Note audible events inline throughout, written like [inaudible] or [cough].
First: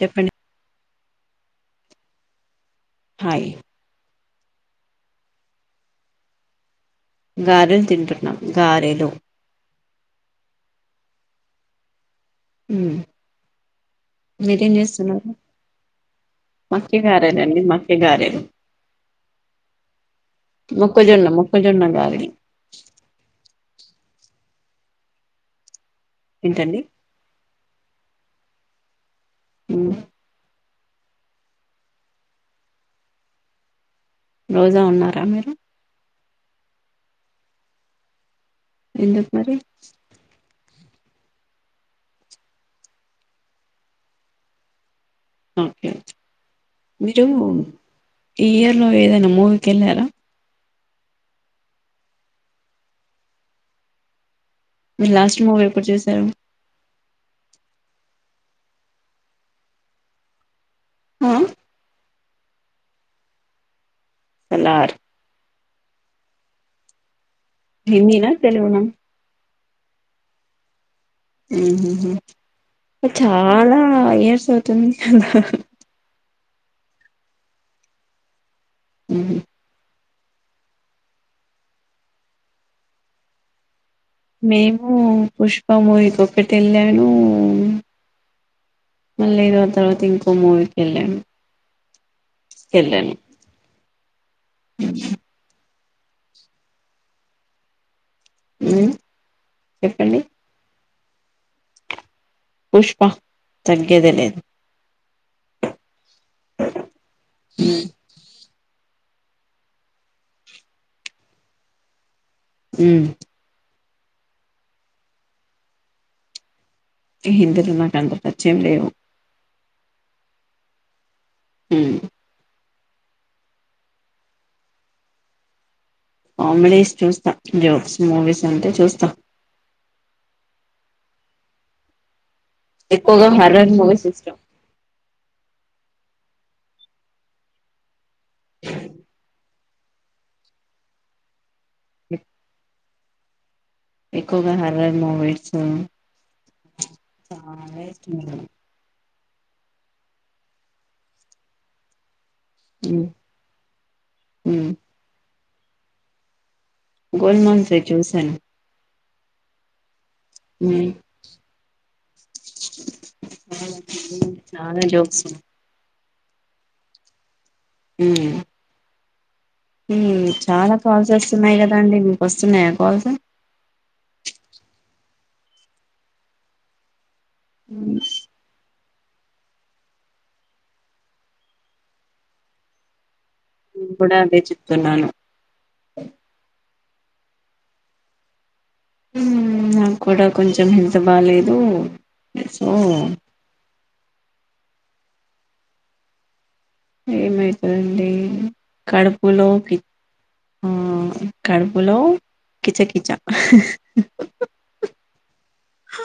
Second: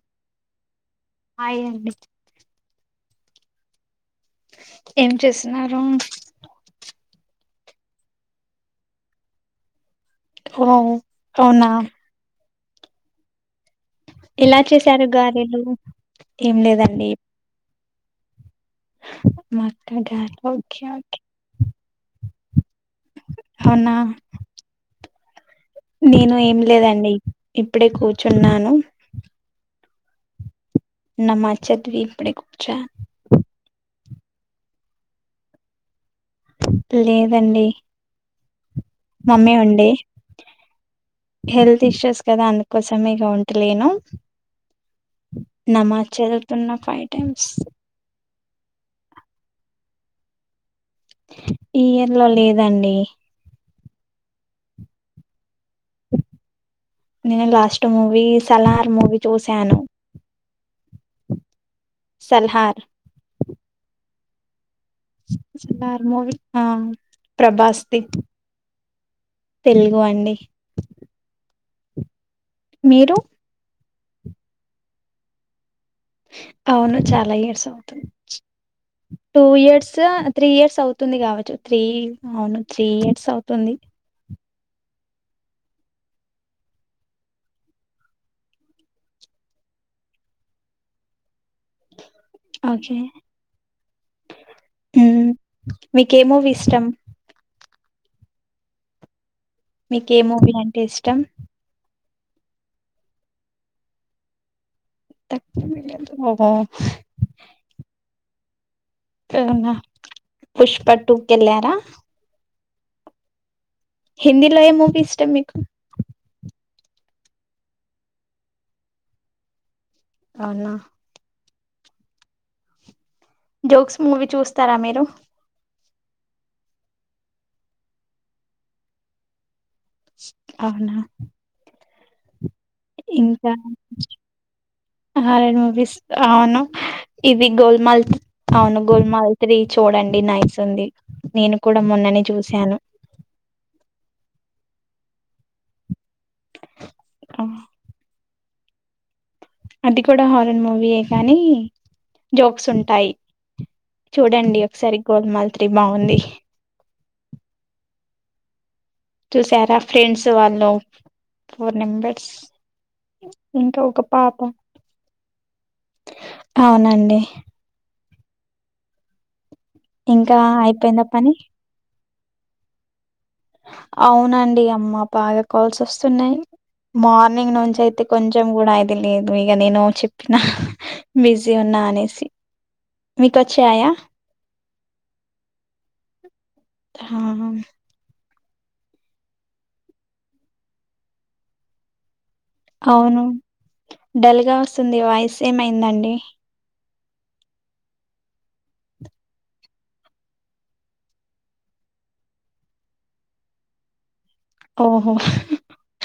చెప్పండి హాయ్ అండి హాయ్ ఏం చేస్తున్నారు గారెలు తింటున్నా గారెలు ఓ అవునా ఉమ్ ఎలా మీరేం చేసారు చేస్తున్నారు గారెలు ఏం లేదండి ఈ గారెలు మా మొక్క గారాలు ఒకే ఒకే మొక్కజొన్న మొక్కజొన్న గారెలు నేను ఏం ఏంటండి లేదండి ఇప్పుడే కూర్చున్నాను అ ఉమ్ నమస్ చదివి ఇపుడే కూర్చు రోజా ఉన్నారా మీరు లేదండి ఎందుకు మరి మమ్మీ ఉండే హెల్త్ ఇష్యూస్ కదా అందుకోసం ఇగ ఉంటలేను ఓకే నమాజ్ చదువుతున్న ఫైవ్ మీరు టైమ్స్ ఈ ఇయర్లో ఏదైనా మూవీకి ఎళ్ళారా ఈ ఇయర్ లో లేదండి లాస్ట్ మూవీ ఎప్పుడు చూశారు నేను లాస్ట్ మూవీ సలార్ మూవీ చూసను ఆ సలార్ సలర్ సాలార్ మూవీ ప్రభాస్ది హిందీ నా తెలుగున తెలుగు అండి ఆహ మీరు చాలా ఫైవ్ ఇయర్స్ అవుతుంది హా హా అవును చాలా ఇయర్స్ అవుతుంది ఉహు. టూ ఇయర్స్ త్రీ ఇయర్స్ అవుతుంది కావచ్చు త్రీ అవును త్రీ ఇయర్స్ అవుతుంది మేము పుష్ప మూవీకి ఒకటి వెళ్ళాను మళ్ళీ ఏదో తర్వాత ఇంకో మూవీకి వెళ్ళాను ఓకే వెళ్ళాను హ్మ్. [inaudible] మీకే మూవీ ఇష్టం అ మీకి ఏమూవీ అంటే ఇష్టం అచ్చం పుష్ప తగ్గేదే లేదు తక్దు ఓహో ఉమ్ అవునా పుష్ప టూ కెళ్ళారా ఉమ్ హిందీలో ఏ మూవీ ఇష్టం మీకు హిందీ లో నాకు అంత పరిచయం లేవు అవునా ఉమ్ జోక్స్ మూవీ చూస్తారా మీరు కామెడీస్ చూస్తాం జోక్స్ మూవీస్ అంటే చూస్తాం అవునా ఎక్కువగా హార్రర్ మూవీస్ ఇష్టం హార్రర్ మూవీస్ అవును ఇది గోల్మాల్ అవును గోల్మాల్ ి చూడండి నైస్ ఉంది నేను కూడా మొన్ననే చూశాను ఎక్కువగా హార్రర్ మూవీస్ ఆ! చాలా [inaudible] అది కూడా హార్రర్ మూవీయే కానీ జోక్స్ ఉంటాయి చూడండి ఒకసారి గోల్ మాల్స్ డి బాగుంది గోల్మాల్స్ నేను చూసాను చూశారా ఫ్రెండ్స్ వాళ్ళు ఉమ్ ఫోర్ నెంబర్స్ ఇంకా ఒక పాప చాలా జోక్స్ ఉన్నాయి. అవునండి ఉమ్ ఉమ్ ఇంకా చాలా అయిపోయిందా కాల్స్ పని వస్తున్నాయి కదా అండి మీ వస్తున్నాయా కాల్స్ ఉ అవునండి అమ్మ బాగా కాల్స్ వస్తున్నాయి మార్ నింగ్ నుంచి ఉమ్ అయితే కొంచెం గూడ ఐ తెలీదు ఇక నేను చెప్పినా బిజీ ఉన్నా అనేసి మీకొచ్చాయా తిన్నాను హా ఉమ్ నాకు కూడా కొంచెం హెల్త్ బాలేదు. ఉమ్ అవును డల్ గా వస్తుంది వాయిస్ ఏమయిందండి ఏమైతదండి కడుపులో కి ఆ కడుపులో కిచకిచ ఓహో హ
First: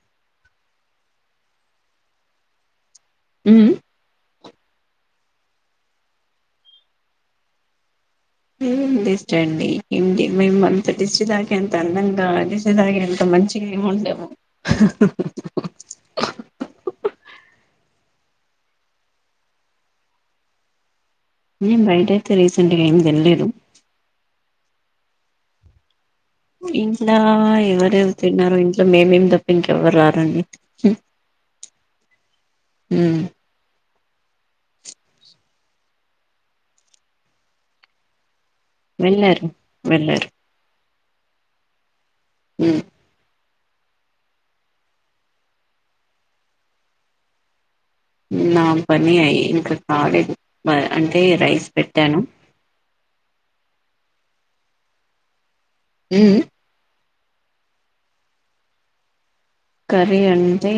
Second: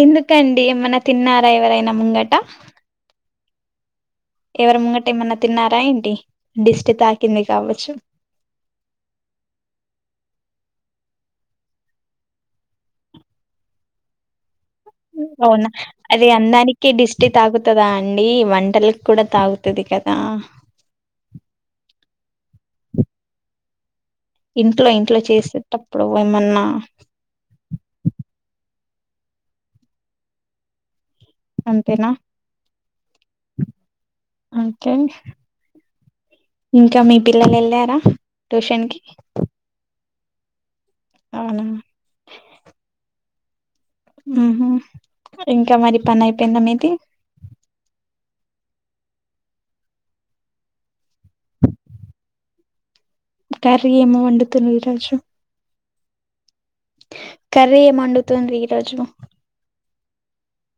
ఎందుకండి ఏమన్నా తిన్నారా ఎవరైనా ముంగట హ్మ్ ఎవరి ముంగట ఏమన్నా తిన్నారా ఏంటి దిష్టి తాకింది కావచ్చు ఏం దిష్టిండి ఏ మేము అంత దిష్టి తాకేంత అందంగా దిష్టి తాకేంత మంచిగా ఏమి ఉండము అవునా అదే అందానికి దిష్టి తాకుతాదా అం ఈ వంటలకి కూడా తాకుతది కదా నేన్ బైటైతే రీసెంట్ గా ఏం తినలేదు ఇంట్లో ఇంట్లో చేస్తే తప్ ఇంట్ల ఎవరెవరు తిన్నారో ఇ మేమేమి దప్ప ఇంకెవ్వరు రారండి అంతేనా మ్మ్ ఇంకా మీ పిల్లలు ఎళ్ళారా వెళ్లారు వెళ్లారు అవునా హ్మ్ ఊహు ఇంకా మరి పని అయిపోయింద మీది నా పని ఐ ఇంకా కాలేదు ప అంటే రైస్ పెట్టాను కర్రీ ఏమి వండుతురు ఈ రోజు హు హూ కర్రీ ఏం వండుతుర్రు ఈరోజు కర్రీ అంటే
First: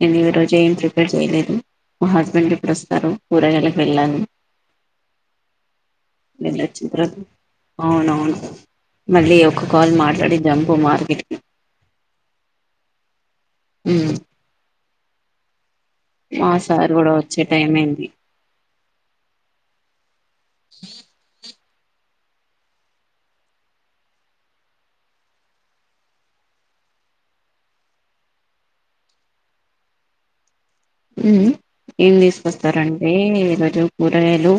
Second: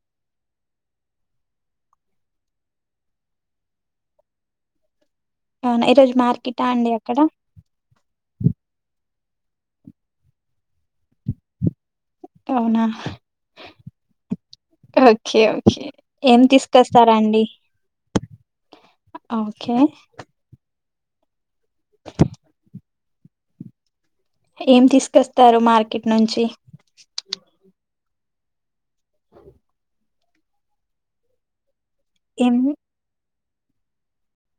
నేను ఈ రోజు ఏం ప్రిపేర్ చేయలేదు మా హస్బెండ్ ఇప్పుడు వస్తారు కూఊరగాళకి వెళ్ళాను అవునా ఈరోజు మార్కెటా అండి అక్కడ అవునవును మళ్ళీ ఒక కాల్ మాట్లాడి జంబ మార్కెట్కి అవునా అ ఓకే ఓకే ఏం సార్ కూడా తీసుకొస్తారా వచ్చే అండి టైం అయింది ఓకే ఈ ఏం తీసుకొస్తారు మార్కెట్ నుంచి ఉ ఏం తీసుకొస్తారంటడి రు కూరగాయలు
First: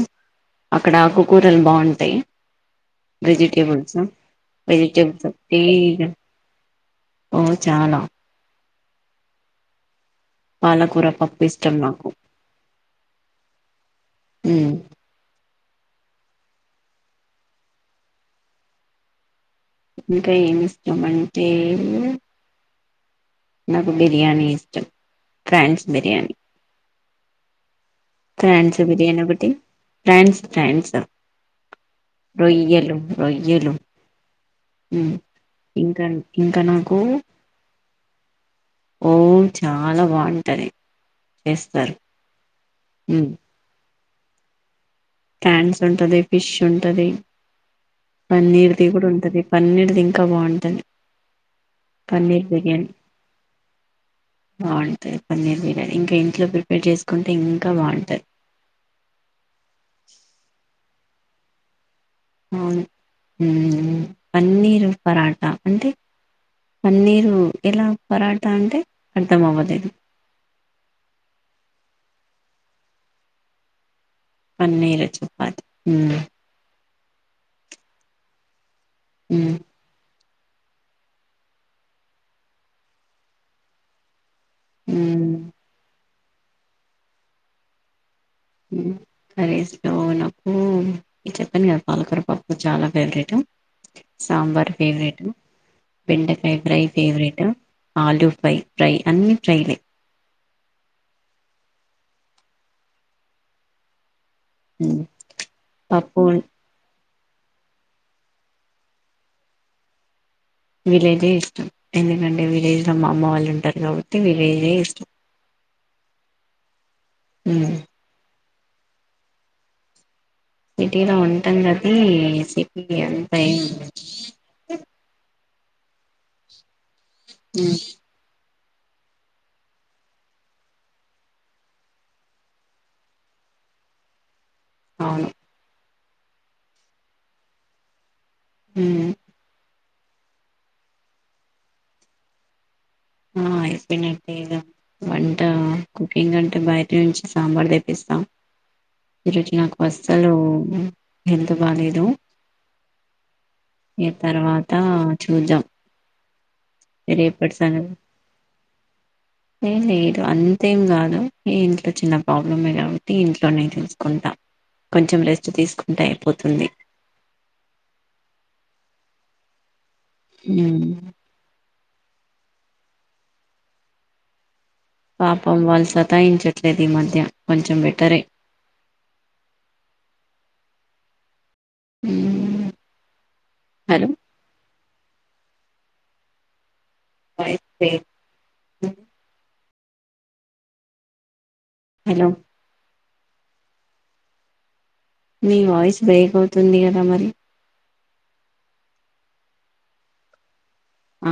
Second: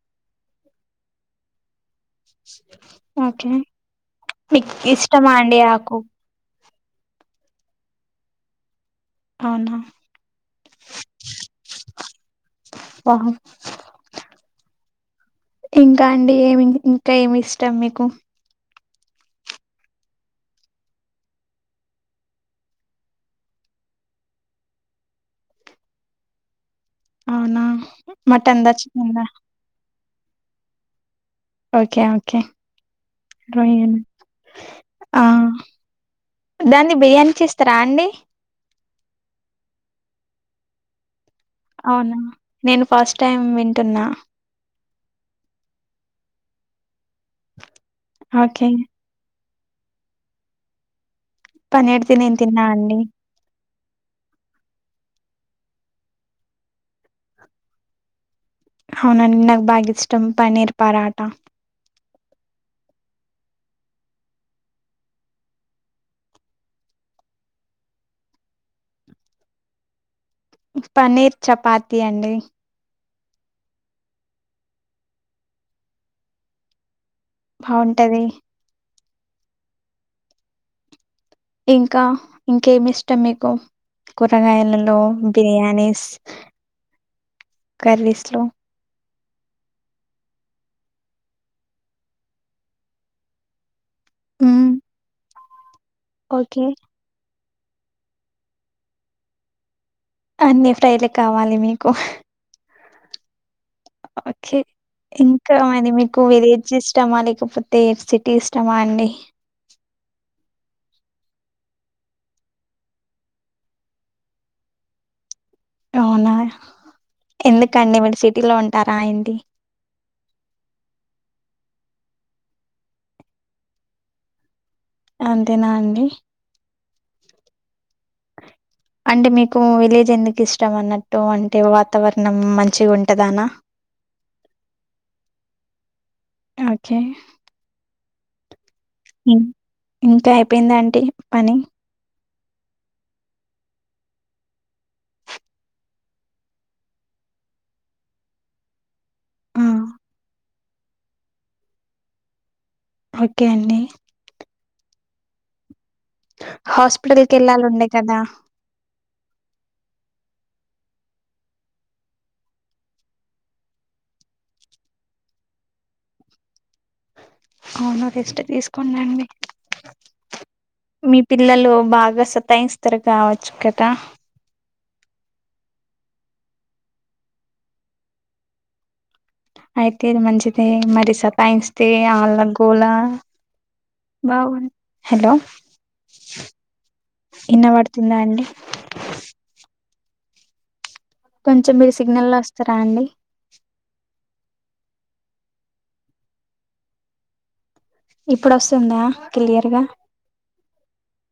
అక్కడ ఆకుకూరలు బాగుంటాయి ఓకే వజిటేబల్స్ మీకు ఇష్టమా అండి ఆకు వెజిటబల్ ఓ చాలా అవునా పాలకూర పప్పు ఇష్టం నాకు. వాహ్ ఇంకా అండి ఏమి ఇంకా ఏమి ఇష్టం మీకు. ఇంకా ఏమి ఇస్తామంటే నాకు బిర్యానీ ఇష్టం. ఫ్రాన్స్ బిర్యానీ అవునా మటన్దా ఫ్రాన్స్ బిర్యానీ చికెన్దా ఒకటి ఫ్రాన్స్ ఫ్రాన్స్ ఓకే ఓకే రొయ్యలు ఉమ్, ఆ ఇంకా ఇంకా దాన్ని నాకు బిర్యానీ చేస్తారా అండి. ఓ చాలా బాగుంటది. చేస్తారు అవునా నేను ఫస్ట్ టైం వింటున్నా. క్యాంస్ ఉంటది, ఫిష్ ఉంటది. ఓకే పన్నీర్ది కూడా ఉంటది. పన్నీర్ ది ఇంకా బాగుంటుంది. పన్నీర్ ది నేను తిన్నా అండి. బాగుంటాయి పన్నీర్ బిర్యానీ ఇంకా ఇంట్లో ప్రిపేర్ చేసుకుంటే ఇంకా బాగుంటది. అవునా అండి నాకు బా ఇష్టం పన్నీర్ పరాట అవును పన్నీరు పరాట అంటే పన్నీరు ఎలా పరాట అంటే అర్థం అవ్వలేదు. పనీర్ చపాతీ అండి. పన్నీర్ చపాతీ ఉ బాగుంటది. అ ఇంకా ఇంకేమి ఇష్టం మీకు. కూరగాయలలో మ్మ్ బిర్యానీస్ కర్రీస్ లో కర్రీస్ లో నాకు ఇ చెప్పను కదా పాలకూర పప్పు చాలా ఫేవరెట్. హ్మ్ సాంబార్ ఫేవరెట్. బెండకాయ ఓకే ఫ్రై ఫేవరేట్. ఆలూ ఫై ఫ్రై అన్ని ఫ్రైలే అన్ని ఫ్రైలే కావాలి మీకు. ఓకే హ్మ్. ఇంకా మరి మీకు పప్పు విలేజెస్ ఇష్టమా లేకపోతే, సిటీ ఇష్టమా అండి. విలేజే ఇష్టం ఎందుకంటే విలేజ్ లో మా అమ్మ వాళ్ళు ఉంటారు, కాబట్టి విలేజే ఇష్టం. అవునా హ్మ్. ఎందుకండి మరి సిటీ ఇంటిలో ఉంటారా ఏంటి? సిటీలో ఉంటాం కానీ సిటీ అంత అంతేనా అండి [inaudible] అంటే మీకు విలేజ్ ఎందుకు ఇష్టం అన్నట్టు అంటే వాతావరణం మంచిగా ఉంటదానా అవును ఓకే హ్మ్. మ్మ్ ఇంకా అయిపోయింద ఆంటీ పని అయిపోయినట్టే ఇగ వంట కుకింగ్ అంటే బయట నుంచి సాంబార్ తెప్పిస్తాం ఈరోజు ఆ నాకు అసలు హెల్త్ బాలేదు ఓకే అండి త చూద్దాం హాస్పిటల్కి వెళ్ళాలి ఉండే కదా ఏ లేదు అంతేం కాదు ఏ ఇంట్లో చిన్న ప్రాబ్లమే కాబట్టి ఇంట్లోనేే చూసుకుంటా కొంచెం రెస్ట్ తీసుకుంటే అయిపోతుంది అవును రెస్ట్ తీసుకొండండి ఉమ్ మీ పిల్లలు బాగా సతాయిస్తారు కావచ్చు కదా పాపం వాళ్ళు సతాయించట్లేదు ఈ మధ్య కొంచెం బెటరే అయితేది మంచిదే మరి సత్ సతాయిస్తే ఉమ్ ఆళ్ల గోలా హలో బాగు హలో ఇన్న పడుతుందా అండి కొంచెం మీరు హలో సిగ్నల్ లో వస్తారా అండి [inaudible] మీ వాయిస్ బ్రేక్ అవుతుంది కదా మరి ఇప్పుడు వస్తుందా క్లియర్గా ఆ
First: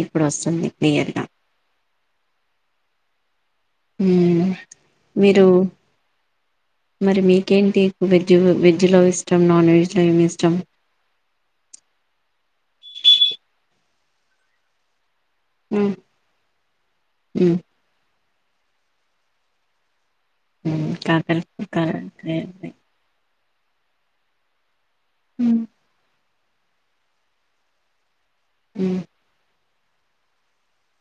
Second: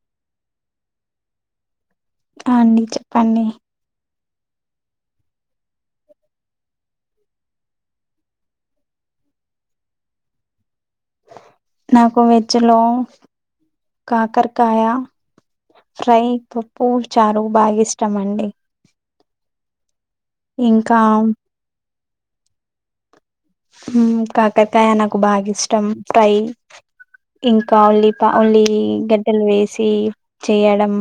ఇప్పుడు వస్తుంది క్లియర్గా ఆ అండి చెప్పండి మీరు మరి మీకేంటి వెజ్ వెజ్ లో ఇష్టం నాన్ వెజ్లో ఏమిష్టం నాకు వెజ్ లో కాకరకాయ మ్మ్. ఫ్రై పప్పు చారు మ్మ్. బాగా ఇష్టమండి మ్మ్ ఇంకా కాకరకాయ [unintelligible] మ్మ్ కాకర్ కాయ నాకు బాగిష్టం ఫ్రై ఇంకా ఉల్లి పా ఉల్లి గడ్డలు వేస్ చే చేయడం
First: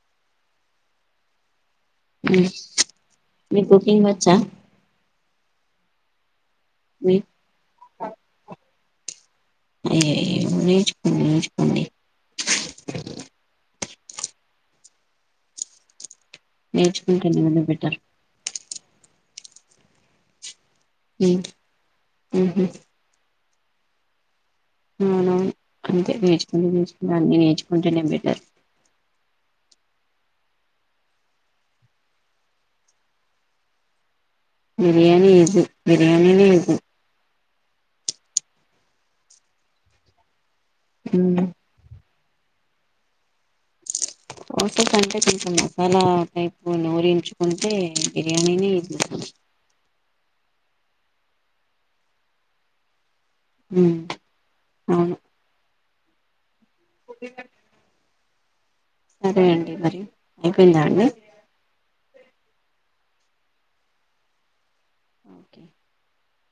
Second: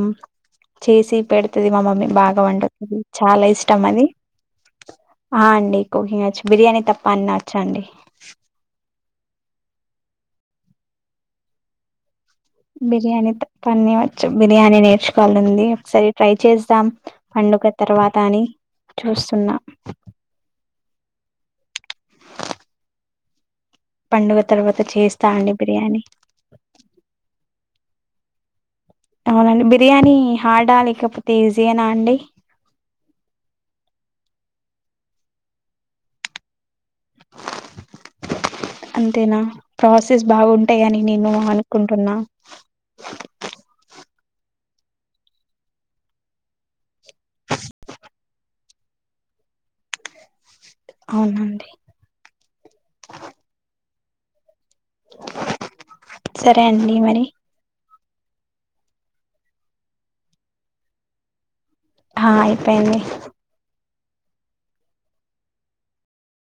చేసి పెడత్ డతది మా మమ్మీ బాగా వంట చాలా మీ ఇష్టం కుకింగ్ అది వచ్చా ఆ అండి కుకింగ్ వచ్చు బిర్యాని తప్ మీ పన్న వచ్చాండి అయ్యయ నే చుకోండి నేచుకోండి [unintelligible] బిర్యానీ పన్నీర్ బిర్యానీ నేర్చుకోవాలని ఉంది ట్రై చేస్తాం నేర్చుకుంటేనే కదా పండుగ బెటర్ తర్వాత అని చూస్తున్నా [inaudible] పండుగ తర్వాత చేస్తా హ్మ్మ్ అండి బిర్యానీ అంతే నేర్చుకుంటే నేర్చుకు అన్ని నేర్చుకుంటే బెటర్ బ [unintelligible] అవునండి బిర్యానీ హార్డ్ ఆ లేకపోతే ఈజీ యేన అండి బిర్యానీ ఈజీ బిర్యానీని ఈజీ అంతేనా ప్రాసెస్ బాగుంట అంటె అని నేను మ్మ్. అనుకుంటున్నా [inaudible] టోసెస్ అంటే కొంచెం మసాలా టైప్ నోరించుకుంటే బిర్యానీని ఇస్త అవునండి ఉమ్ అవును ఒకే అండి మరి సరే అండి మరి అయిపోయిందా అండి ఆ అయిపోయింది ఓకే